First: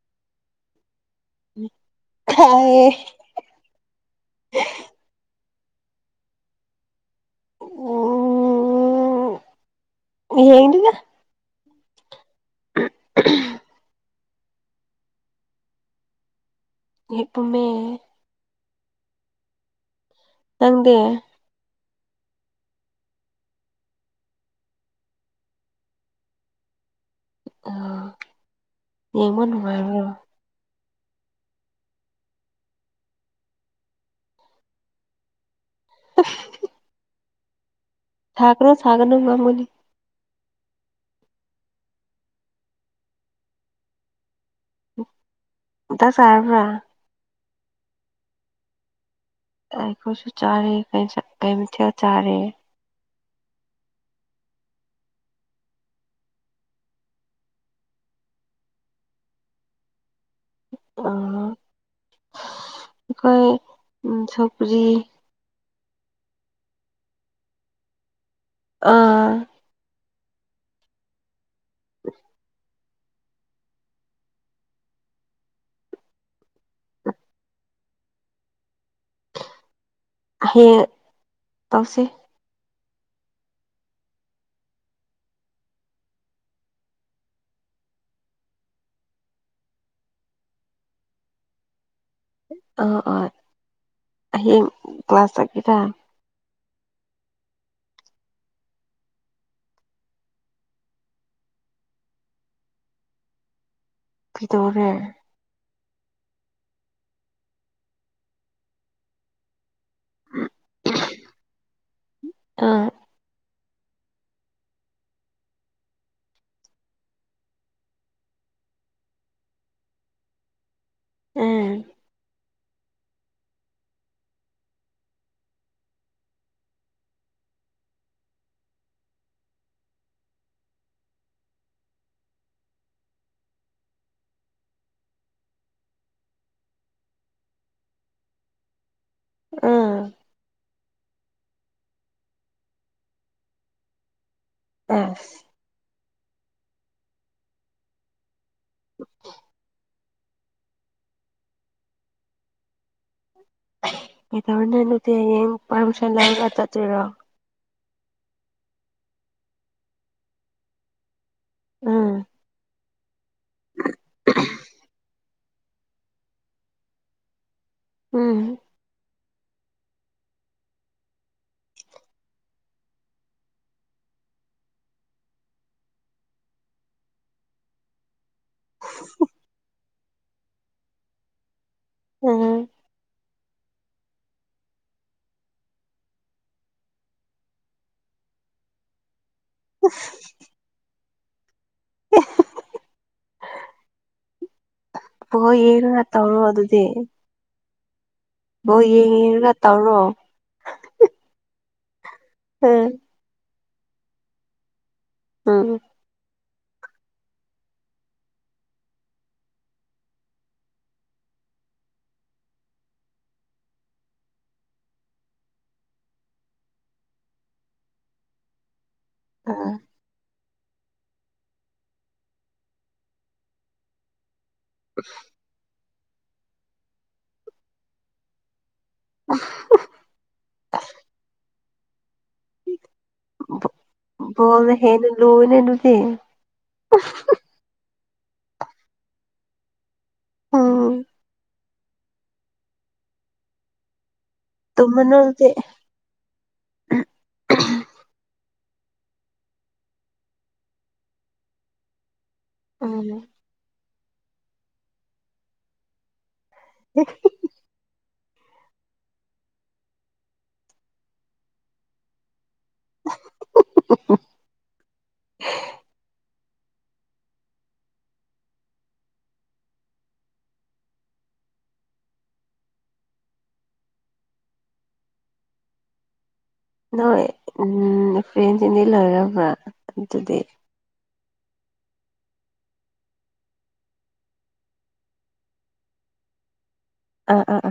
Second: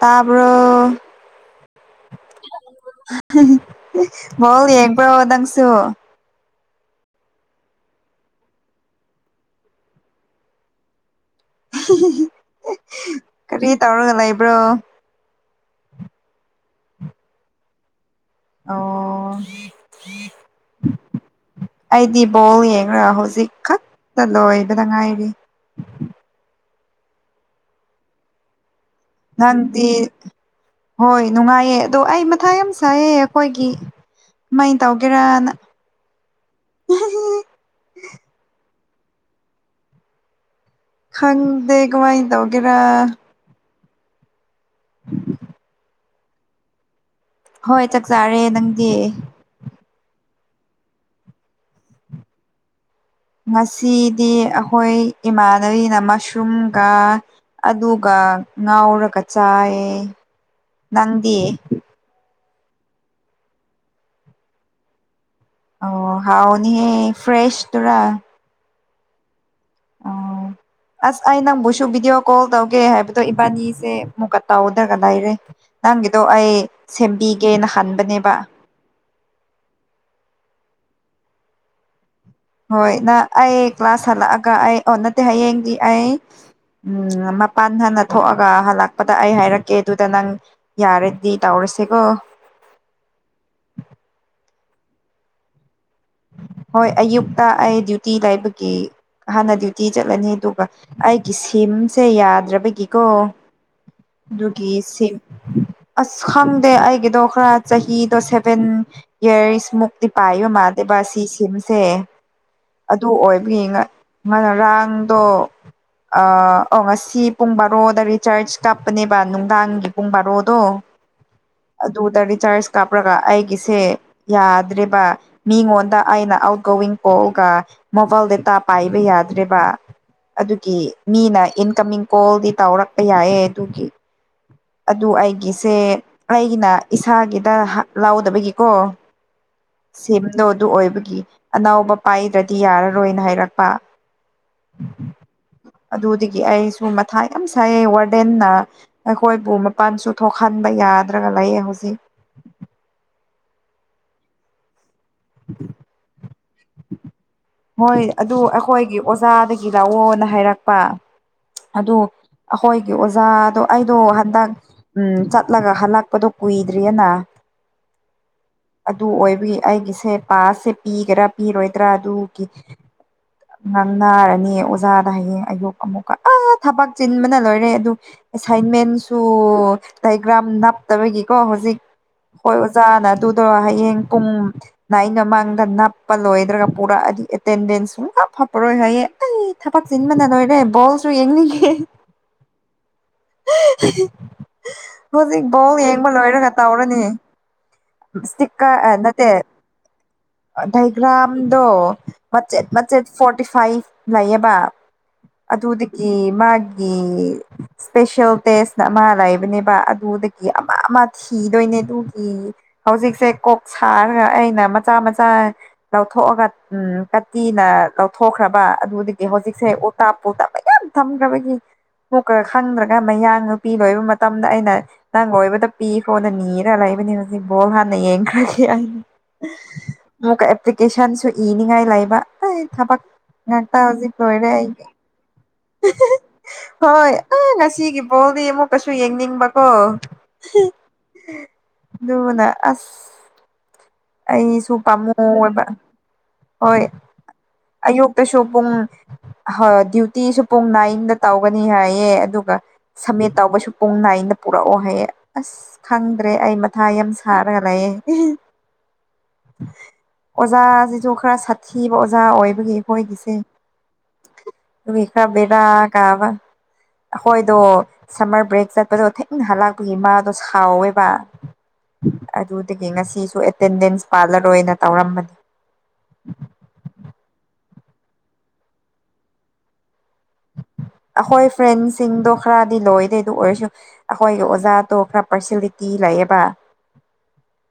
ꯇꯕ꯭ꯔꯣ ꯈꯥꯏꯌꯦ [unintelligible] ꯔꯣ ꯅꯪꯁꯨ ꯑꯣ [unintelligible] ꯀꯔꯤ ꯇꯧꯔꯒ ꯂꯩꯕ꯭ꯔꯣ [unintelligible] ꯑꯣ ꯅꯪꯗꯤ ꯑꯩꯗꯤ ꯕꯣꯜ ꯌꯦꯡꯉꯔ ꯍꯧꯖꯤꯛ ꯈꯛꯇ ꯂꯣꯏꯕꯗ ꯉꯥꯏꯔꯤ ꯑꯣ ꯅꯪꯗꯤ ꯍꯣꯏ ꯅꯨꯡꯉꯥꯏꯌꯦ ꯑꯗꯣ ꯑꯩ ꯃꯊꯥ ꯌꯥꯝ ꯁꯥꯏꯑꯦ ꯑꯩꯈꯣꯏꯒꯤ ꯃꯩ ꯇꯧꯒꯦꯔꯥꯅ [inaudible] ꯊꯒ꯭ꯔꯣ ꯁꯥꯒꯅꯨ [unintelligible] ꯈꯪꯗꯦ ꯀꯃꯥꯏ ꯇꯧꯒꯦꯔꯥ ꯃꯊꯥ ꯁꯥꯔꯕ꯭ꯔ ꯍꯣꯏ ꯆꯥꯛ ꯆꯥꯔꯦ ꯅꯪꯗꯤ ꯑꯩꯈꯣꯏꯁꯨ ꯆꯥꯔꯦ ꯀꯩ ꯃꯊꯦꯜ ꯆꯥꯔꯦ ꯉꯁꯤꯗꯤ ꯑꯩꯈꯣꯏ ꯏꯃꯥꯟꯅꯕꯤꯅ ꯃꯁꯔꯨꯝꯒ ꯑꯗꯨꯒ ꯉꯥꯎꯔꯒ ꯆꯥꯏꯌꯦ ꯅꯪꯗꯤ ꯑꯩꯈꯣꯏ ꯁꯧꯒ꯭ꯔꯤ ꯑꯣ ꯍꯥꯎꯑꯅꯤ ꯍꯦ ꯐ꯭ꯔꯦꯁ ꯇꯨꯔ ꯑꯥ ꯎ ꯑꯁ ꯑꯩ ꯅꯪꯕꯨꯁꯨ ꯚꯤꯗꯤꯑꯣ ꯀꯣꯜ ꯇꯧꯒꯦ ꯍꯥꯏꯕ ꯑꯗꯣ ꯏꯕꯥꯅꯤꯁꯦ ꯃꯨꯛ ꯀ ꯇ ꯇꯧꯗꯅ ꯂꯩꯔ‌ꯦ ꯅꯪꯒꯤꯗꯣ ꯑꯩ ꯁꯦꯝꯕꯤꯒꯦꯅ ꯍꯟꯕꯅꯦꯕ ꯍꯌꯦꯡ ꯇꯧꯁꯤ ꯍꯣꯏ ꯅꯪ ꯑꯩ ꯀ꯭ꯂꯥꯁ ꯍꯜꯂꯛꯑꯒ ꯑꯩ ꯑꯣ ꯅꯠꯇꯦ ꯍꯌꯦꯡꯗꯤ ꯑꯩ ꯎꯝ ꯃꯄꯥꯟ ꯍꯥꯟꯅ ꯊꯣꯛꯑꯒ ꯍꯜꯂꯛꯄꯗ ꯑꯩ ꯍꯥꯏꯔꯛꯀꯦ ꯑꯗꯨꯗ ꯅꯪ ꯌꯥꯔꯗꯤ ꯇꯧꯔꯁꯦꯀꯣ ꯑꯣ ꯑꯣ ꯍꯌꯦꯡ ꯀ꯭ꯂꯥꯁ ꯆꯠꯀꯦꯔꯥ ꯍꯣꯏ ꯑꯌꯨꯛꯇ ꯑꯩ ꯗ꯭ꯌꯨꯇꯤ ꯂꯩꯕꯒꯤ ꯍꯥꯟꯅ ꯗ꯭ꯌꯨꯇꯤ ꯆꯠꯂꯅꯤ ꯑꯗꯨꯒ ꯑꯩꯒꯤ ꯁꯤꯝꯁꯦ ꯌꯥꯗ꯭ꯔꯕꯒꯤꯀꯣ ꯑꯗꯨꯒꯤ ꯀꯩꯗꯧꯔꯦ ꯁꯤꯝ ꯑꯁ ꯈꯪꯗꯦ ꯑꯩꯒꯤꯗꯣ ꯈꯔ ꯆꯍꯤꯗꯣ ꯁꯦꯚꯦꯟ ꯌꯥꯔꯁꯃꯨꯛ ꯗꯤ ꯄꯥꯏꯕ ꯃꯥꯂꯦꯕꯥ ꯁꯤ ꯁꯤꯝꯁꯦ ꯑꯥ ꯑꯗꯨ ꯑꯣꯏꯕꯒꯤꯅ ꯉ ꯔꯥꯡꯗꯣ ꯑꯣ ꯉꯁꯤ ꯄꯨꯡ ꯕꯥꯔꯣꯗ ꯔꯤꯆꯥꯔꯆ ꯀꯥꯞꯄꯅꯦꯕ ꯅꯨꯡꯗꯥꯡꯒꯤ ꯄꯨꯡ ꯕꯥꯔꯣꯗꯣ ꯎꯝ ꯑꯗꯨꯗ ꯔꯤꯆꯥꯔꯖ ꯀꯥꯞꯕꯒ ꯑꯩꯒꯤꯁꯦ ꯌꯥꯗ꯭ꯔꯦꯕ ꯃꯤꯉꯣꯟꯗ ꯑꯩꯅ ꯑꯥꯎꯠꯒꯣꯋꯤꯡ ꯀꯣꯜꯒ ꯃꯣꯕꯥꯏꯜ ꯗꯥꯇꯥ ꯄꯥꯏꯕ ꯌꯥꯗ꯭ꯔꯦꯕ ꯑꯗꯨꯒꯤ ꯃꯤꯅ ꯏꯟꯀꯃꯤꯡ ꯀꯣꯜꯗꯤ ꯇꯧꯔꯛꯄ ꯌꯥꯏꯑꯦ ꯑꯗꯨꯒꯤ ꯑꯗꯨ ꯑꯩꯒꯤꯁꯦ ꯑꯩꯒꯤꯅ ꯏꯁꯥꯒꯤꯗ ꯂꯥꯎꯗꯕꯒꯤꯀꯣ ꯎꯝ ꯁꯤꯝꯗꯣ ꯑꯗꯨ ꯑꯣꯏꯕꯒꯤ ꯑꯅꯧꯕ ꯄꯥꯏꯗ꯭ꯔꯗꯤ ꯌꯥꯔꯔꯣꯏꯅ ꯍꯥꯏꯔꯛꯄ ꯑꯝ ꯑꯗꯨꯗꯒꯤ ꯑꯩꯁꯨ ꯃꯊꯥ ꯌꯥꯝ ꯁꯥꯏꯑꯦ ꯋꯥꯔꯗꯦꯟꯅ ꯑꯩꯈꯣꯏꯕꯨ ꯃꯄꯥꯟꯁꯨꯨ ꯊꯣꯛꯍꯟꯕ ꯌꯥꯗ꯭ꯔꯒ ꯂꯩꯌꯦ ꯍꯧꯖꯤꯛ [unintelligible] ꯍꯣꯏ ꯑꯗꯨ ꯑꯩꯈꯣꯏꯒꯤ ꯑꯣꯖꯥꯗꯒꯤ ꯂꯧꯑꯣꯅ ꯍꯥꯏꯔꯛꯄ ꯑꯗꯨ ꯎꯝ ꯑꯩꯈꯣꯏ ꯑꯣꯖꯥꯗꯣ ꯑꯩꯗꯣ ꯍꯟꯗꯛ ꯎꯝ ꯆꯠꯂꯒ ꯍꯜꯂꯛꯄꯗꯣ ꯀꯨꯏꯗ꯭ꯔꯤꯑꯦꯅ ꯎꯝ ꯑꯗꯨ ꯑꯣꯏꯕꯒꯤ ꯑꯩꯒꯤꯁꯦ ꯄꯥꯁꯁꯦ ꯄꯤꯒꯦꯔꯥ ꯄꯤꯔꯣꯏꯗ꯭ꯔꯥ ꯑꯗꯨꯒꯤ ꯉꯥꯡꯅꯔꯅꯤ ꯑꯣꯖꯥꯗ ꯍꯌꯦꯡ ꯑꯌꯨꯛ ꯑꯃꯨꯛꯀ ꯑ ꯊꯕꯛ ꯆꯤꯟꯕꯅ ꯂꯣꯏꯔꯦ ꯑꯗꯨ ꯑꯦꯁꯥꯏꯟꯃꯦꯟꯁꯨ ꯗꯥꯏꯒ꯭ꯔꯥꯝ ꯅꯞꯇꯕꯒꯤꯀꯣ ꯍꯧꯖꯤꯛ ꯍꯣꯏ ꯎꯝ ꯑꯣꯖꯥꯅ ꯑꯗꯨꯗꯣ ꯍꯌꯦꯡ ꯄꯨꯡ ꯅꯥꯏꯟ ꯃꯃꯥꯡꯗ ꯅꯞꯄ ꯂꯣꯏꯗ꯭ꯔꯒ ꯄꯨꯔꯛꯑꯗꯤ ꯑꯦꯇꯦꯟꯗꯦꯟꯁ ꯁꯨꯡ ꯍꯥꯞ ꯄꯔꯣꯏ ꯍꯥꯏꯌꯦ ꯑꯩ ꯊꯕꯛ ꯆꯤꯟꯕꯅ ꯂꯣꯏꯔꯦ ꯕꯣꯜꯁꯨ ꯌꯦꯡꯅꯤꯡꯒꯦ [unintelligible] ꯍꯧꯖꯤꯛ ꯍꯣꯏ ꯕꯣꯜ ꯌꯦꯡꯉ ꯌꯦꯡꯕ ꯇꯧꯔꯣ ꯑꯗꯨꯗꯤ ꯕꯣꯜ ꯏꯁꯇꯤꯛꯀꯥꯔ ꯌꯦꯡ ꯅꯠꯇꯦ ꯌꯦꯡꯉꯒ ꯇꯧꯔꯣ ꯗꯥꯏꯒ꯭ꯔꯥꯝꯗꯣ ꯃꯆꯦꯠ ꯎꯝ ꯃꯆꯦꯠ ꯐꯣꯔꯇꯤ ꯐꯥꯏꯚ ꯂꯩꯌꯦꯕ ꯎꯝ ꯑꯗꯨꯗꯒꯤ ꯃꯥꯒꯤ ꯏꯁꯄꯦꯁꯦꯜ ꯇꯦꯁꯅ ꯑꯃ ꯂꯩꯕꯅꯦꯕ ꯑꯗꯨꯗꯒꯤ ꯑꯃ ꯑꯃ ꯊꯤꯗꯣꯏꯅꯦ ꯑꯗꯨꯒꯤ ꯍꯧꯖꯤꯛꯁꯦ ꯀꯣꯛ ꯁꯥꯔꯒ ꯑꯩꯅ ꯃꯆꯥ ꯃꯆꯥ ꯂꯧꯊꯣꯛꯑꯒ ꯎꯝ ꯀꯥꯇꯤꯅ ꯂꯧꯊꯣꯛꯈ꯭ꯔꯕ ꯑꯗꯨꯗꯒꯤ ꯍꯧꯖꯤꯛꯁꯦ ꯎꯝ ꯇꯥꯞ ꯄꯣ ꯇ ꯃꯌꯥꯝ ꯊꯝꯈ꯭ꯔꯕꯒꯤ ꯃꯣꯛꯀ ꯈꯪꯗ꯭ꯔꯒ ꯃꯌꯥ ꯅꯨꯄꯤ ꯂꯣꯏꯕ ꯃꯇꯝꯗ ꯑꯩꯅ ꯅꯪ ꯂꯣꯏꯕꯗ ꯄꯤꯈ꯭ꯔꯣꯅ ꯅꯤꯔꯒ ꯂꯩꯕꯅꯤ ꯍꯧꯖꯤꯛ ꯕꯣꯜ ꯍꯥꯟꯅ ꯌꯦꯡꯈ꯭ꯔꯒꯦ ꯑꯩ ꯑꯃꯨꯛꯀ ꯑꯦꯄꯂꯤꯀꯦꯁꯟꯁꯨ ꯏꯅꯤꯉꯥꯏ ꯂꯥꯏꯕ ꯑꯩ ꯊꯕꯛ ꯉꯥꯛꯇ ꯍꯧꯖꯤꯛ ꯂꯣꯏꯔꯦ ꯕꯣꯜꯅ ꯑꯩꯒꯤ ꯍꯦꯟꯅ ꯂꯨꯏꯅꯦ ꯑꯗꯨꯗꯤ [unintelligible] ꯍꯣꯏ ꯑ ꯉꯁꯤꯒꯤ ꯕꯣꯜꯗꯤ ꯑꯃꯨꯛ ꯑꯩꯁꯨ ꯌꯦꯡꯅꯤꯡꯕꯀꯣ ꯎꯝ ꯑꯗꯨꯅ ꯑꯁ ꯑꯩꯁꯨ ꯄꯥꯝꯃꯨ ꯇꯨꯝꯃꯅꯨ ꯑꯗꯨꯗꯤ ꯑꯣꯏꯕ ꯍꯣꯏ ꯑꯌꯨꯛꯇꯁꯨ ꯄꯨꯡ ꯍꯣꯏ ꯗ꯭ꯌꯨꯇꯤꯁꯨ ꯄꯨꯡ ꯅꯥꯏꯟꯗ ꯇꯧꯒꯅꯤ ꯍꯥꯏꯌꯦ ꯑꯗꯨꯒ ꯎꯝ ꯁꯝꯃꯤꯠ ꯇꯧꯕꯁꯨ ꯄꯨꯡ ꯅꯥꯏꯟꯗ ꯄꯨꯔꯛꯑꯣ ꯍꯥꯏꯌꯦ ꯑꯁ ꯈꯪꯗ꯭ꯔꯦ ꯑꯩ ꯃꯊꯥ ꯌꯥꯝ ꯁꯥꯏꯌꯦ ꯔꯒ ꯂꯩꯌꯦ ꯑꯣꯖꯥꯁꯤꯁꯨ ꯈꯔ ꯁꯥꯊꯤꯕ ꯑꯣꯖꯥ ꯑꯣꯏꯕꯒꯤ ꯑꯩꯈꯣꯏꯒꯤꯁꯦ [inaudible] ꯑꯃꯤꯇꯥ ꯕꯦꯗꯥ ꯀꯥꯕ ꯑꯈꯣꯏꯗꯣ ꯁꯃꯔ ꯕ꯭ꯔꯦꯛ ꯆꯠꯄꯗꯣ ꯊꯦꯡꯅ ꯍꯜꯂꯥꯛꯄꯒꯤ ꯃꯥꯗꯣ ꯁꯥꯎꯋꯦꯕ ꯑꯗꯨꯗꯒꯤ ꯉꯁꯤꯁꯨ ꯑꯦꯇꯦꯟꯗꯦꯟꯁ ꯄꯥꯜꯂꯔꯣꯏꯅ ꯇꯧꯔꯝꯕꯅꯤ ꯅꯣꯏ ꯏꯝ ꯐ꯭ꯔꯦꯟꯁꯤꯡꯗꯤ ꯂꯣꯏꯔꯕ꯭ꯔꯥ ꯑꯗꯨꯗꯤ ꯑꯈꯣꯏ ꯐ꯭ꯔꯦꯟꯁꯤꯡꯗꯣ ꯈꯔꯗꯤ ꯂꯣꯏꯗꯦ ꯗꯨ ꯑꯣꯏꯔꯁꯨ__ ꯑꯈꯣꯏꯒꯤ ꯑꯣꯖꯥꯗꯣ ꯈꯔ ꯄꯥꯔꯁꯦꯂꯤꯇꯤ ꯂꯩꯌꯦꯕ ꯑꯥ ꯑ ꯑ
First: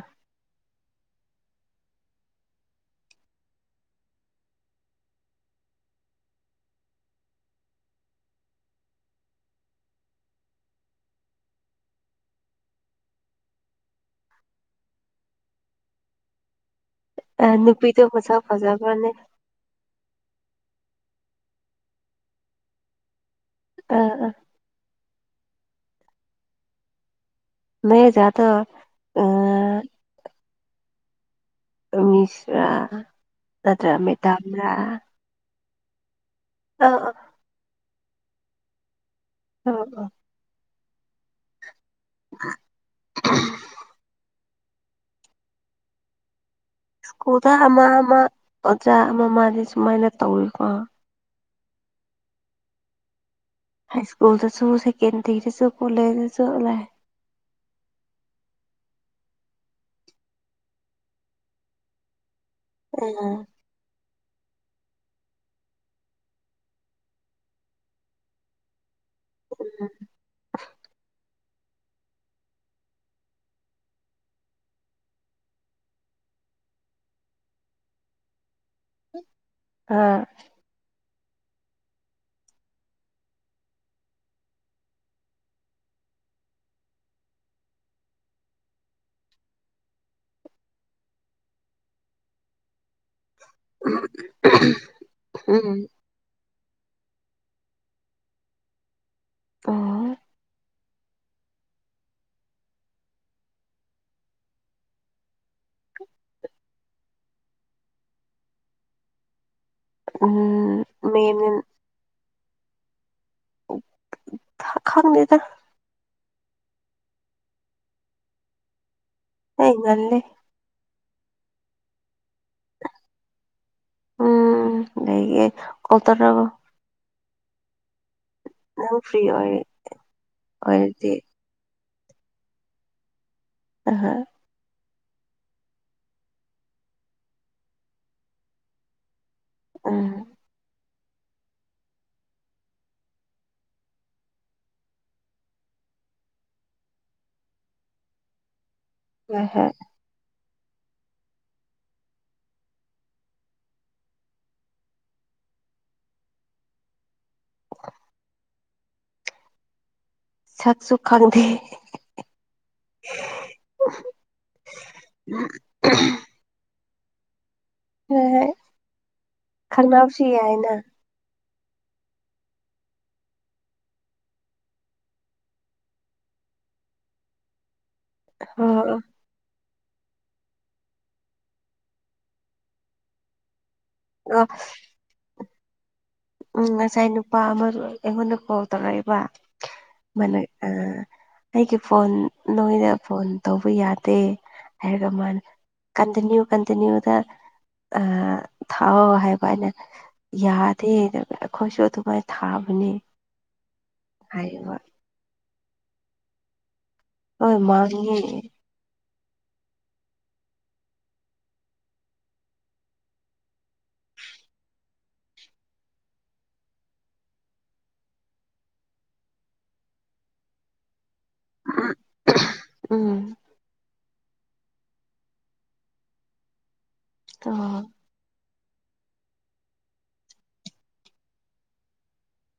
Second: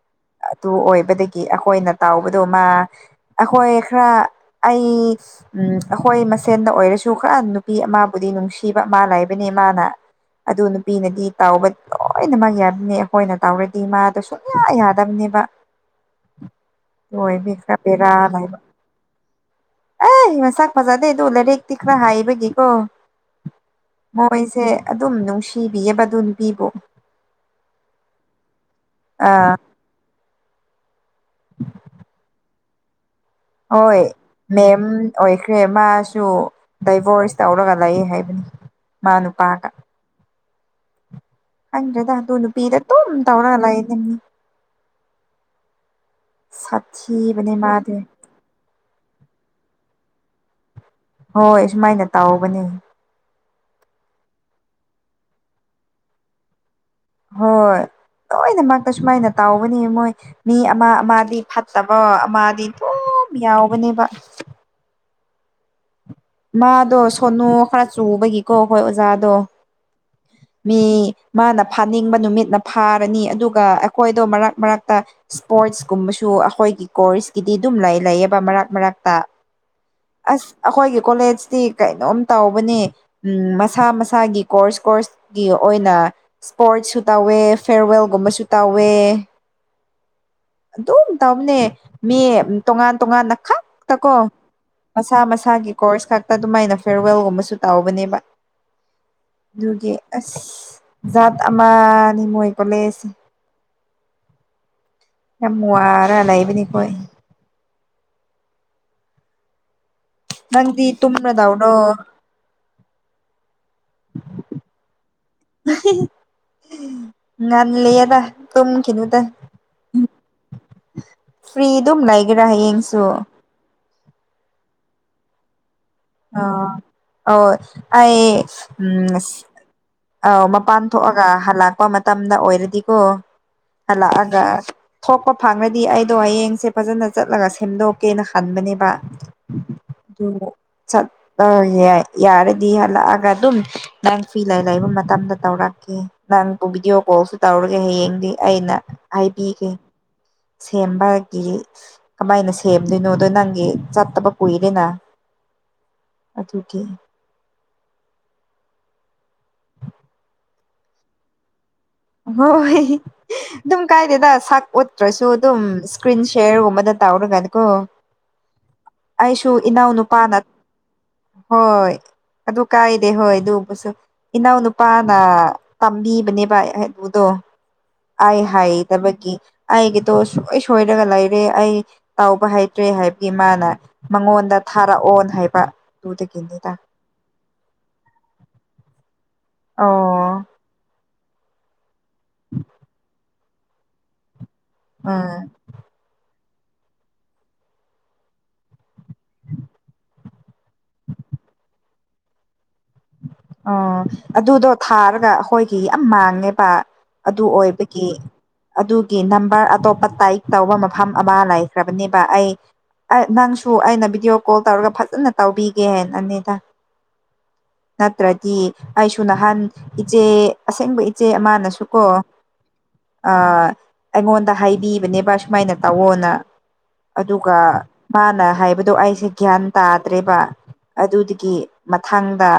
ꯑꯗꯨ ꯑꯣꯏꯕꯗꯒꯤ ꯑꯈꯣꯏꯅ ꯇꯥꯎꯕꯗꯣ ꯃꯥ__ ꯑꯈꯣꯏ ꯈꯔ ꯑꯩ ꯎꯝ ꯑꯈꯣꯏ ꯃꯁꯦꯟꯗ ꯑꯣꯏꯔꯁꯨ ꯈꯔ ꯅꯨꯄꯤ ꯑꯃꯕꯨꯗꯤ ꯅꯨꯡꯁꯤꯕ ꯑꯃ ꯂꯩꯕꯅꯦ ꯃꯥꯅ꯫ ꯑꯗꯨ ꯅꯨꯄꯤꯅꯗꯤ ꯇꯥꯎꯕ ꯂꯣꯏꯅꯃꯛ ꯌꯥꯕꯃꯦ ꯑꯈꯣꯏꯅ ꯇꯥꯎꯔꯗꯤ ꯃꯥꯗ ꯁꯨꯝ ꯌꯥ ꯌꯥꯗꯝꯅꯦꯕ ꯍꯣꯏ ꯃꯤ ꯑꯥ ꯈ ꯅꯨꯄꯤꯗꯣ ꯄꯦꯔꯥ ꯃꯁꯛ ꯂꯩꯕ ꯐꯖꯕ꯭ꯔꯅꯦ ꯑꯦ ꯏ ꯆꯥꯛ ꯐꯖꯥꯗꯦ ꯑꯗꯨꯣꯂꯥꯏꯔꯦꯛꯛꯇꯈꯅ ꯍꯥꯏꯥꯏꯕꯒꯀꯣ ꯑꯥ ꯑꯥ ꯃꯣꯏꯁꯦ ꯑꯗꯨꯝ ꯅꯨꯡꯁꯤꯕꯤꯑꯕ ꯑꯗꯨ ꯅꯨꯄꯤꯕꯨꯣ ꯃ ꯌꯥ ꯊ ꯑꯥ ꯎꯝ ꯃꯤꯁ꯭ꯔꯥ ꯍꯣꯏ ꯅꯠꯇ꯭ꯔꯒ ꯃꯦꯇꯥꯝ꯭ꯔꯥ ꯃꯦꯝ ꯑꯣꯏꯈ꯭ꯔꯦ ꯃꯥꯁꯨ ꯑꯥ ꯗꯥꯏꯚꯣꯔꯁ ꯇꯧꯔꯒ ꯂꯩ ꯍꯥꯏꯕꯅꯤ ꯃꯥ ꯅꯨ ꯑ ꯑ ꯑꯪ꯭ꯔꯗ ꯇꯨꯅ ꯅꯨꯄꯤꯤꯗ ꯇꯣ ꯇꯧꯔ ꯂ ꯂꯩꯗꯅꯤ ꯁꯠ ꯁ꯭ꯀꯨꯜꯗ ꯑꯃ ꯑꯃ ꯑꯣꯖꯥ ꯑꯃ ꯃꯥꯅꯦ ꯁꯨꯃꯥꯏꯅ ꯇꯧꯏꯀꯣ ꯍꯣꯏ ꯁꯨꯃꯥꯏꯅ ꯇꯥꯎꯧꯕꯅꯦ ꯍ ꯁꯀꯨꯜꯗꯁꯨ ꯁꯦꯀꯦꯟꯗꯔꯤꯗꯁꯨ ꯀꯣꯦꯖꯗꯁꯨ ꯍꯣꯏꯠ ꯂꯣꯏꯅꯃꯛꯇ ꯁꯨꯃꯥꯏꯅ ꯇꯥꯎꯕꯅꯤ ꯃꯣꯏ ꯃꯤ ꯑꯃ ꯑꯃꯗꯤ ꯐꯠꯇꯕ ꯑꯃꯗꯤ__ ꯎꯝ ꯌꯥꯎꯕꯅꯦꯕ ꯃꯥꯗꯣ ꯁꯣꯅꯣ ꯈꯔ ꯆꯨꯕꯒꯤꯀꯣ ꯍꯣꯏ ꯑꯣꯖꯥꯗꯣ ꯎꯝ ꯃꯤ ꯃꯥꯅ ꯐꯥꯅꯤꯡꯕ ꯅꯨꯃꯤꯠꯅ ꯐꯥꯔꯅꯤ ꯑꯗꯨꯒ ꯑꯦꯈꯣꯏꯗꯣ ꯃꯔꯛ ꯃꯔꯛꯇ__ ꯁꯄꯣꯔꯠꯁ ꯀꯨꯝꯕꯁꯨ ꯑꯈꯣꯏꯒꯤ ꯀꯣꯔꯁꯀꯤꯗꯤ ꯗꯨꯝ ꯂꯩ ꯂꯩꯌꯦꯕ ꯃꯔꯛ ꯃꯔꯛ ꯇꯥ ꯑꯥ ꯑꯁ ꯑꯈꯣꯏꯒꯤ ꯀꯣꯂꯦꯖꯇꯤ ꯀꯩꯅꯣꯝ ꯇꯧꯕꯅꯦ ꯎꯝ ꯃꯁꯥ ꯃꯁꯥꯒꯤ ꯀꯣꯔꯁ ꯀꯣꯔꯠ꯭ꯁꯀꯤ ꯑꯣꯏꯅ ꯁ꯭ꯄꯣꯔꯠꯁꯨ ꯇꯧꯋꯦ ꯐꯦꯔꯋꯦꯜꯒꯨꯝꯕꯁꯨ ꯇꯧꯋꯦ꯫ ꯑꯗꯨꯝ ꯇꯧꯅꯦ ꯃꯤ ꯇꯣꯉꯥꯟ ꯇꯣꯉꯥꯟꯅ ꯈ ꯇꯀꯣ ꯃꯁꯥ ꯃꯁꯥꯒꯤ ꯎꯝ ꯀꯣꯔꯁ ꯈꯛ ꯑꯗꯨꯃꯥꯏꯅ ꯐꯦꯔꯋꯦꯜꯒꯨꯝꯕꯁꯨ ꯇꯥꯎꯕꯅꯦꯕ ꯗꯨꯒꯤ ꯎꯝ ꯑꯁ ꯖꯥꯠ ꯑꯃꯥꯅꯤ ꯃꯣꯏ ꯀꯣꯂꯦꯖꯁꯦ ꯌꯥꯝ ꯋꯥꯔ ꯂꯩꯕꯅꯤꯈꯣꯏ꯫ ꯅꯪꯗꯤ ꯎꯝ ꯇꯨꯝꯔ ꯃꯦꯝꯅ ꯗꯧꯔꯣ꯫ ꯍꯥ ꯈꯪꯗꯦꯗ꯫ ꯉꯟꯂꯤꯌꯦꯗ ꯇꯨꯝꯈꯤꯅꯨꯗ ꯑꯩ ꯉꯜꯂꯦ ꯐ꯭ꯔꯤ ꯗꯨꯝ ꯂꯩꯒꯦꯔꯥ ꯍꯌꯦꯡꯁꯨ ꯎꯝ ꯗꯩꯒꯤ ꯑ ꯑꯧ ꯑꯩ ꯅꯪ ꯎꯝ ꯐ꯭ꯔꯤ ꯑꯣꯏ ꯑꯧ ꯃꯄꯥꯟ ꯑꯣꯏꯔꯗꯤ ꯊꯣꯛꯑꯒ ꯍꯜꯂꯛꯄ ꯇꯝꯗ ꯑꯣꯏꯔꯗꯤꯀꯣ ꯑꯍ ꯍꯜꯂꯛꯑꯒ ꯊꯣꯛꯄ ꯐꯪꯔꯗꯤ ꯑꯩꯗꯣ ꯍꯌꯦꯡꯁꯦ ꯐꯖꯅ ꯆꯠꯂꯒ ꯁꯦꯝꯗꯣꯛꯀꯦꯅ ꯈꯟꯕꯅꯦꯕ ꯑꯗꯨ ꯎꯝ ꯆꯠꯄ ꯌꯥꯏ ꯌꯥꯔꯗꯤ ꯍꯜꯂꯛꯑꯒ ꯑꯗꯨꯝ ꯅꯪ ꯐ꯭ꯔꯤ ꯂꯩ ꯂꯩꯕ ꯃꯇꯝꯗ ꯇꯧꯔꯛꯀꯦ ꯅꯪꯕꯨ ꯚꯤꯗꯤꯑꯣ ꯀꯣꯜꯁꯨ ꯇꯧꯔꯒꯦ ꯍꯌꯦꯡꯗꯤ ꯑꯩꯅ ꯍꯣꯏ ꯍꯥꯏꯕꯤꯒꯦ ꯍꯣꯏ ꯁꯦꯝꯕꯒꯤ ꯀꯃꯥꯏꯅ ꯁꯦꯝꯗꯣꯏꯅꯣꯗꯣ ꯅꯪꯒꯤ ꯆꯠꯇꯕ ꯀꯨꯏꯔꯦꯅ ꯑꯗꯨꯒꯤ ꯑꯣ ꯁꯛꯁꯨ ꯈꯪꯗꯦ ꯍꯣꯏ ꯑꯗꯨꯝ ꯀꯥꯏꯗꯦꯗ ꯁꯛ ꯎꯠꯇ꯭ꯔꯁꯨ ꯑꯗꯨꯝ ꯏꯁꯀ꯭ꯔꯤꯟ ꯁꯦꯔꯒꯨꯝꯕꯗ ꯇꯧꯔꯒꯅꯤꯀꯣ ꯍꯣꯏ ꯍꯣꯏ ꯑꯩꯁꯨ ꯏꯅꯥꯎ ꯈꯪꯅꯕꯁꯨ ꯅꯨꯄꯥꯅ ꯌꯥꯏꯅ ꯍꯣꯏ ꯑꯗꯨ ꯀꯥꯏꯗꯦ ꯍꯣꯏ ꯑꯗꯨꯝꯕꯁꯨ ꯏꯅꯥꯎ ꯅꯨꯄꯥꯅ ꯇꯝꯕꯤꯕꯅꯦꯕ ꯍ ꯕꯨꯗꯣ ꯑꯩ ꯑꯣ ꯍꯥꯏꯇꯕꯒꯤ ꯑꯩꯒꯤꯗꯣ ꯁꯣꯏ ꯁꯣꯏꯔꯒ ꯂꯩꯔꯦ ꯑꯩ ꯇꯧꯕ ꯍꯩꯇ꯭ꯔꯦ ꯍꯥꯏꯕꯒꯤ ꯃꯥꯅ ꯑꯣ ꯃꯉꯣꯟꯗ ꯊꯥꯔꯛꯑꯣꯟ ꯍꯥꯏꯕ ꯎꯝ ꯑꯗꯨꯗꯒꯤꯅꯤꯗ ꯉꯁꯥꯏ ꯅꯨꯄꯥ ꯑꯃꯗꯣ ꯑꯩꯉꯣꯟꯗ ꯀꯣꯜ ꯇꯧꯔꯛꯑꯦꯕ ꯑꯧ ꯃꯅꯦ ꯑꯥ ꯑꯩꯒꯤ ꯐꯣꯟ ꯅꯣꯏꯅ ꯐꯣꯟ ꯇꯧꯕ ꯌꯥꯗꯦ ꯍꯥꯏꯗ‌ꯣ ꯎꯝ ꯃꯥꯟ ꯀꯟꯇꯤꯅ꯭ꯌꯨ ꯀꯟꯇꯤꯅꯤ꯭ꯌꯨꯗ ꯑ‌ ꯊꯥꯎꯑꯣ ꯍꯥꯏꯕ ꯑꯩꯅ ꯌꯥꯠ ꯑꯩꯈꯣꯏꯁꯨ ꯑꯗꯨꯃꯥꯏꯅ ꯊꯥꯕꯅꯦ ꯑꯣ ꯑꯗꯨꯗꯣ ꯍꯥꯏꯌꯦꯕ ꯊꯥꯔꯒ ꯑꯩꯈꯣꯏꯒꯤ ꯌꯥꯝ ꯃꯥꯡꯉꯦꯕ ꯑꯗꯨ ꯍꯣꯏ ꯑꯣꯏꯕꯒꯤ ꯃꯥꯡꯉꯦ ꯑꯗꯨꯒꯤ ꯅꯝꯕꯔ ꯑꯇꯣꯞꯄ ꯇꯥꯏꯞ ꯇꯧꯕ ꯃꯐꯝ ꯑꯃ ꯂꯩꯈ꯭ꯔꯕꯅꯦꯕ ꯑꯩ ꯅꯪꯁꯨ ꯑꯩꯅ ꯚꯕꯤꯗꯤꯑꯣ ꯀꯣꯜ ꯇꯧꯔꯒ ꯐꯖꯅ ꯇꯧꯕꯤꯒꯦ ꯍꯥꯏꯅ ꯑꯅꯤꯗ ꯅꯠꯇ꯭ꯔꯗꯤ ꯑꯩꯁꯨ ꯅꯍꯥꯟ ꯏꯆꯦ ꯑꯁꯦꯡꯕ ꯏꯆꯦ ꯑꯃ ꯅꯪꯁꯨ ꯀꯣ ꯑ ꯎꯝ ꯑꯩꯉꯣꯟꯗ ꯍꯥꯏꯕꯤꯕꯅꯦꯕ ꯁꯨꯃꯥꯏꯅ ꯇꯧꯋꯣꯅ ꯑꯗꯨꯒ ꯑꯣ ꯃꯥꯅ ꯍꯥꯏꯕꯗꯣ ꯑꯩꯁꯦ ꯒ꯭ꯌꯥꯟ ꯇꯥꯗ꯭ꯔꯦꯕ ꯑꯗꯨꯗꯨꯒꯤ ꯃꯊꯥꯡꯗ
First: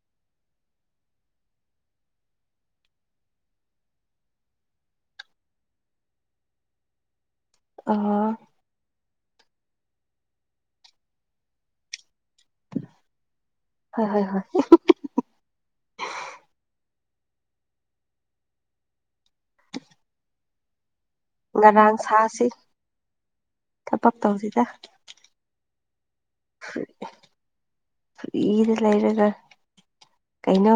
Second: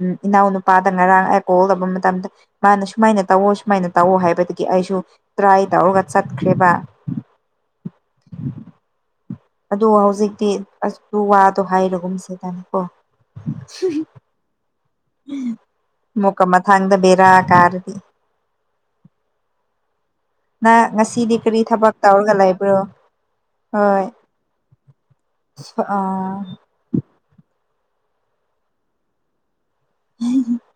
ꯎꯝ ꯏꯅꯥꯎ ꯅꯨꯄꯥꯗ ꯉꯔꯥꯡ ꯀꯣꯜ ꯇꯧꯕ ꯃꯇꯝꯗ ꯃꯥꯅ ꯁꯨꯃꯥꯏꯅ ꯇꯧꯑꯣ ꯁꯨꯃꯥꯏꯅ ꯇꯧꯑꯣ ꯍꯥꯏꯕꯗꯒꯤ ꯑꯩꯁꯨ ꯇ꯭ꯔꯥꯏ ꯇꯧꯔꯒ ꯆꯠꯈ꯭ꯔꯦꯕ ꯑ ꯑꯗꯣ ꯍꯧꯖꯤꯛꯇꯤ ꯑ ꯋꯥꯗꯣ ꯍꯥꯏꯔꯣꯒꯨꯝꯁꯤꯗꯅꯀꯣ ꯍꯣꯏ ꯍꯣꯏ ꯍꯣꯏ ꯑꯃꯨꯛꯀ ꯃꯊꯥꯡꯗ ꯕꯦꯔꯥ ꯀꯥꯔꯗꯤ [unintelligible] ꯅ ꯉꯁꯤꯗꯤ ꯀꯔꯤ ꯊꯕꯛ ꯉꯔꯥꯡ ꯇꯧꯔꯒ ꯁꯥꯁꯤ ꯂꯩꯕ꯭ꯔꯣ ꯍꯣꯏ ꯊꯕꯛ ꯇꯧꯁꯤꯗ ꯑ ꯐ꯭ꯔꯤꯗ ꯂꯩꯔꯒ ꯀꯩꯅꯣ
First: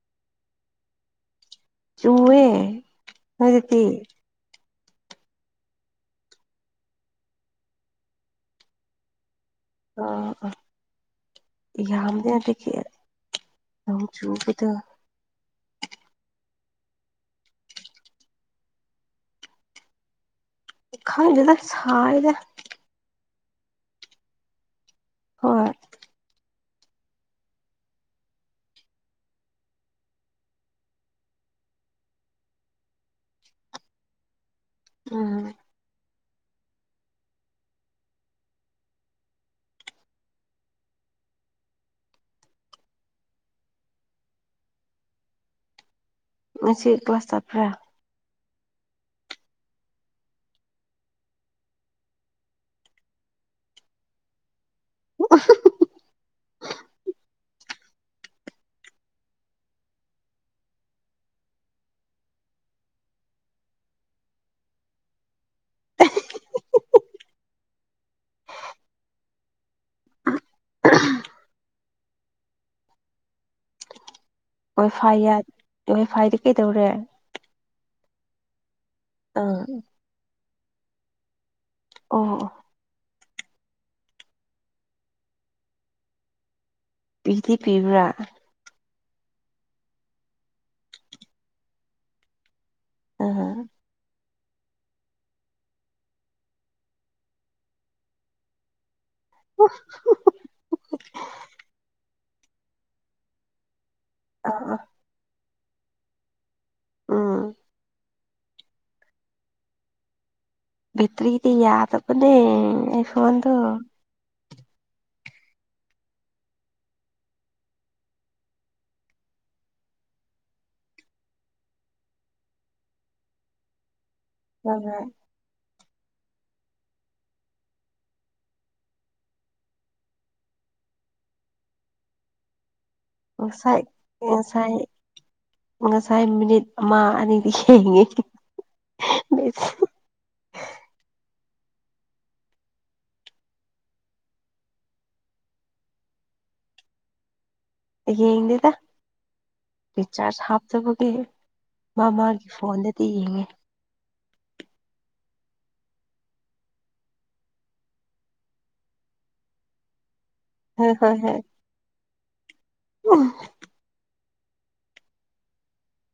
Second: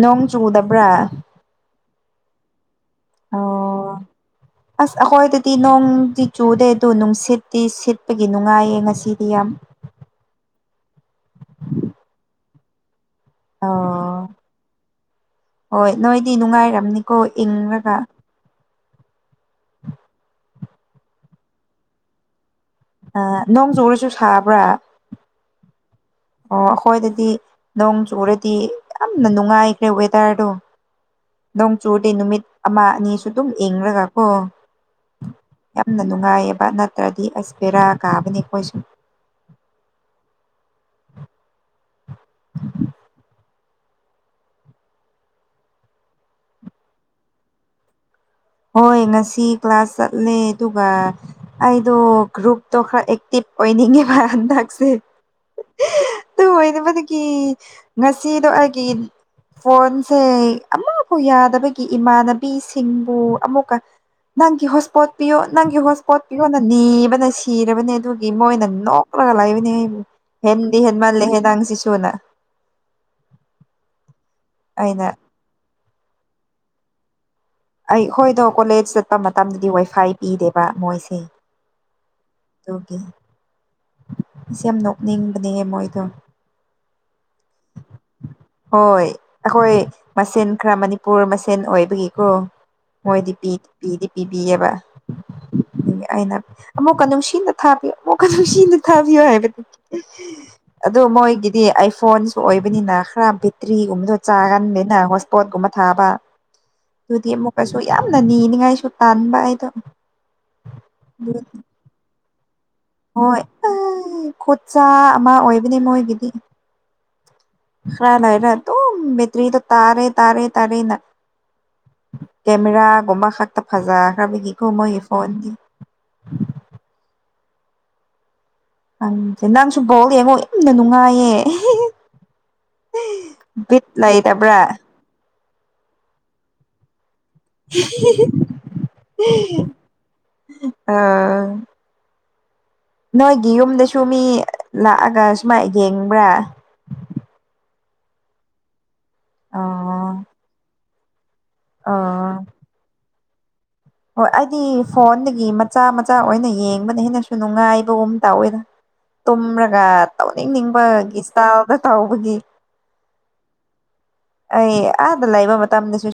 ꯅꯣꯡ ꯆꯨꯗꯕ꯭ꯔꯥ ꯆꯨꯋꯦ ꯅꯣꯏꯗꯤ ꯎ [unintelligible] ꯑꯁ ꯑꯩꯈꯣꯏꯗꯗꯤ ꯅꯣꯡꯗꯤ ꯆꯨꯗꯦ ꯑꯗꯨꯗꯣ ꯅꯨꯡꯁꯤꯠꯇꯤ ꯁꯤꯠꯄꯒꯤ ꯅꯨꯡꯉꯥꯏꯌꯦ ꯉꯁꯤꯗꯤ ꯌꯥꯝ ꯑ ꯑ ꯌꯥꯝꯗꯤꯅꯗꯤ ꯅꯣꯡ ꯑꯣ ꯆꯨꯕꯗꯣ ꯍꯣꯏ ꯅꯣꯏꯗꯤ ꯅꯨꯡꯉꯥꯏꯔꯝꯅꯤꯀꯣ ꯏꯪꯉꯒ ꯈꯪꯗꯦꯗ ꯁꯥꯏꯗ ꯑ ꯅꯣꯡ ꯆꯨꯔꯁꯨ ꯁꯥꯕ꯭ꯔꯥ ꯍꯣꯏ ꯑꯣ ꯑꯩꯈꯣꯏꯗꯗꯤ ꯅꯣꯡ ꯆꯨꯔꯗꯤ ꯌꯥꯝꯅ ꯅꯨꯡꯉꯥꯏꯈ꯭ꯔꯦ ꯋꯦꯗꯔꯗꯣ ꯅꯣꯡ ꯆꯨꯗꯦ ꯅꯨꯃꯤꯠ ꯑꯃ ꯑꯅꯤꯁꯨ ꯑꯗꯨꯝ ꯌꯦꯡꯔꯒ ꯀꯣ ꯎꯝ ꯌꯥꯝꯅ ꯅꯨꯡꯉꯥꯏꯌꯦꯕ ꯅꯠꯇ꯭ꯔꯗꯤ ꯑꯁꯕꯦꯔꯥ ꯀꯥꯕꯅꯦ ꯑꯩꯈꯣꯏꯁꯨ ꯉꯁꯤ ꯀ꯭ꯂꯥꯁ ꯇꯔꯄ꯭ꯔꯥ ꯍꯣꯏ ꯉꯁꯤ ꯀ꯭ꯂꯥꯁ ꯆꯠꯂꯦ ꯑꯗꯨꯒ ꯑꯩꯗꯣ ꯒ꯭ꯔꯨꯞꯇꯣ ꯈꯔ ꯑꯦꯛꯇꯤꯚ ꯑꯣꯏꯅꯤꯡꯉꯦꯕ ꯑꯟꯗꯥꯛꯁꯦ ꯑꯗꯨ ꯑꯣꯏꯕꯗꯒꯤ ꯉꯁꯤꯗꯣ ꯑꯩꯒꯤ ꯐꯣꯟꯁꯦ ꯑꯃꯕꯨ ꯌꯥꯗꯕꯒꯤ ꯏꯃꯥꯟꯅꯕꯤꯁꯤꯡꯕꯨ ꯑꯃꯀ ꯅꯪꯒꯤ ꯍꯣꯁ ꯄꯣꯠ ꯄꯤꯌꯣ ꯅꯪꯒꯤ ꯍꯣꯁ ꯄꯣꯠ ꯄꯤꯌꯣ ꯅꯪ ꯅꯤꯕꯅ ꯁꯤꯔꯕꯅꯤ ꯑꯗꯨꯒꯤ ꯃꯣꯏꯅ ꯅꯣꯛꯂꯒ ꯂꯩꯕꯅꯦ ꯍꯦꯟꯗꯤ ꯍꯦꯟ ꯃꯥꯜꯂꯦ ꯍꯦ ꯅꯥꯡꯁꯤꯁꯨꯨꯅ ꯋꯥꯏ ꯑꯩꯅ ꯐꯥꯏ ꯋꯥꯏ ꯐꯥꯏꯗꯤ ꯀꯩꯗꯧꯔꯦ ꯑꯩ ꯍꯣꯏꯗꯣ ꯀꯣꯂꯦꯖ ꯆꯠꯄ ꯑꯥ ꯃꯇꯝꯗꯗꯤ ꯋꯥꯏꯐꯥꯏ ꯄꯤꯗꯦꯕ ꯃꯣꯏꯁꯦ ꯑꯣ ꯑꯗꯨꯒꯤ ꯏꯁ ꯌꯥꯝ ꯅꯣꯛꯅꯤꯡꯕꯅꯦ ꯃꯣꯏꯗꯣ ꯄꯤꯗꯤ ꯄꯤꯕ꯭ꯔꯥ ꯍꯣꯏ ꯑꯩꯈꯣꯏ ꯃꯁꯦꯟ ꯈꯔ ꯃꯅꯤꯄꯨꯔ ꯃꯁꯦꯟ ꯑꯣꯏꯕꯒꯤꯀꯣ ꯑꯥ ꯑꯩꯈꯣꯏꯗꯤ ꯄꯤ ꯑꯥ ꯄꯤꯗꯤ ꯄꯤꯕꯤꯌꯦꯕ ꯑꯩꯅ ꯑꯃꯨꯛꯀ ꯅꯨꯡꯁꯤꯅ ꯊꯥꯕꯤ ꯑꯃꯨꯛꯀ ꯅꯨꯡꯁꯤ ꯅꯨꯡꯇꯤꯒꯤ ꯊꯥꯕꯤꯌꯣꯅ ꯑꯗꯨ ꯃꯣꯏꯒꯤꯗꯤ ꯑꯥꯏꯐꯣꯟꯁꯨ ꯑꯣꯏꯕꯅꯤꯅ ꯈꯔ ꯕꯦꯇ꯭ꯔꯤꯒꯨꯝꯕꯗꯣ ꯑꯥ ꯆꯥꯒꯅꯤꯅ ꯄꯣꯠꯒꯨꯝꯕ ꯊꯥꯕ ꯑꯗꯨꯗꯤ ꯎꯝ ꯑꯃꯨꯛꯀꯁꯨ ꯌꯥꯝꯅ ꯅꯤꯅꯤꯡꯉꯥꯏꯁꯨ ꯇꯥꯟꯕ ꯍꯥꯏꯗꯣ ꯚꯇꯔꯤꯗꯤ ꯌꯥꯗꯅꯦ ꯍꯣꯏ ꯈꯨꯠꯆꯥ ꯑꯃ ꯑꯣꯏꯕꯅꯦ ꯃꯣꯏꯒꯤꯗꯤ ꯈꯔ ꯂꯔ ꯇ ꯃꯦꯇ꯭ꯔꯤꯗ ꯇꯥꯔꯦ ꯇꯥꯔꯦ ꯇꯔꯦ ꯀꯦꯃꯦꯔ ꯀꯣꯃꯥ ꯍꯥꯛ ꯇ ꯐꯖꯥ ꯀꯔꯕꯀꯨ ꯃꯣꯏ ꯍꯣꯏ ꯐꯣꯟ ꯍꯪꯁꯦ ꯅꯪꯁꯨ ꯕꯣꯛꯦꯡꯉꯣ ꯌꯥꯝꯅ ꯅꯨꯡꯉꯥꯏꯌꯦ ꯉꯁꯥꯏ ꯒꯨꯠ ꯂꯩꯇꯕ꯭ꯔꯥ ꯉꯁꯥꯏ ꯉꯁꯥꯏ ꯃꯤꯅꯤꯠ ꯑꯃ ꯑꯅꯤꯗꯤ ꯍꯦꯡꯉꯤꯁ ꯑ ꯅꯣꯏꯒꯤ ꯌꯨꯝꯗꯁꯨ ꯃꯤ ꯂꯥꯛꯑꯒ ꯁꯨꯃꯥꯏ ꯌꯦꯡꯕ꯭ꯔꯥ ꯌꯦꯡꯗꯦꯗ ꯑꯣ ꯆꯔꯖ ꯍꯥꯞꯇꯕꯒꯤ ꯑꯣ ꯃꯥꯒꯤ ꯐꯣꯟꯗꯗꯤ ꯌꯦꯡꯉꯦ ꯍꯣꯏ ꯑꯩꯗꯤ ꯐꯣꯟꯗꯒꯤ ꯃꯆꯥ ꯃꯆꯥ ꯑꯣꯏꯅ ꯌꯦꯡꯕꯗ ꯍꯦꯟꯅꯁꯨ ꯅꯨꯡꯉꯥꯏꯕꯒꯨꯝ ꯇꯧꯋꯦꯗ ꯇꯨꯝꯔꯒ ꯍꯣꯏ ꯇꯧꯅꯤꯡꯅꯤꯡꯕꯒꯤ ꯏꯁꯇꯥꯏꯜꯗ ꯇꯧꯕꯒꯤ ꯎ ꯑꯩ ꯑꯥꯗ ꯂꯩꯕ ꯃꯇꯝꯗꯁꯨ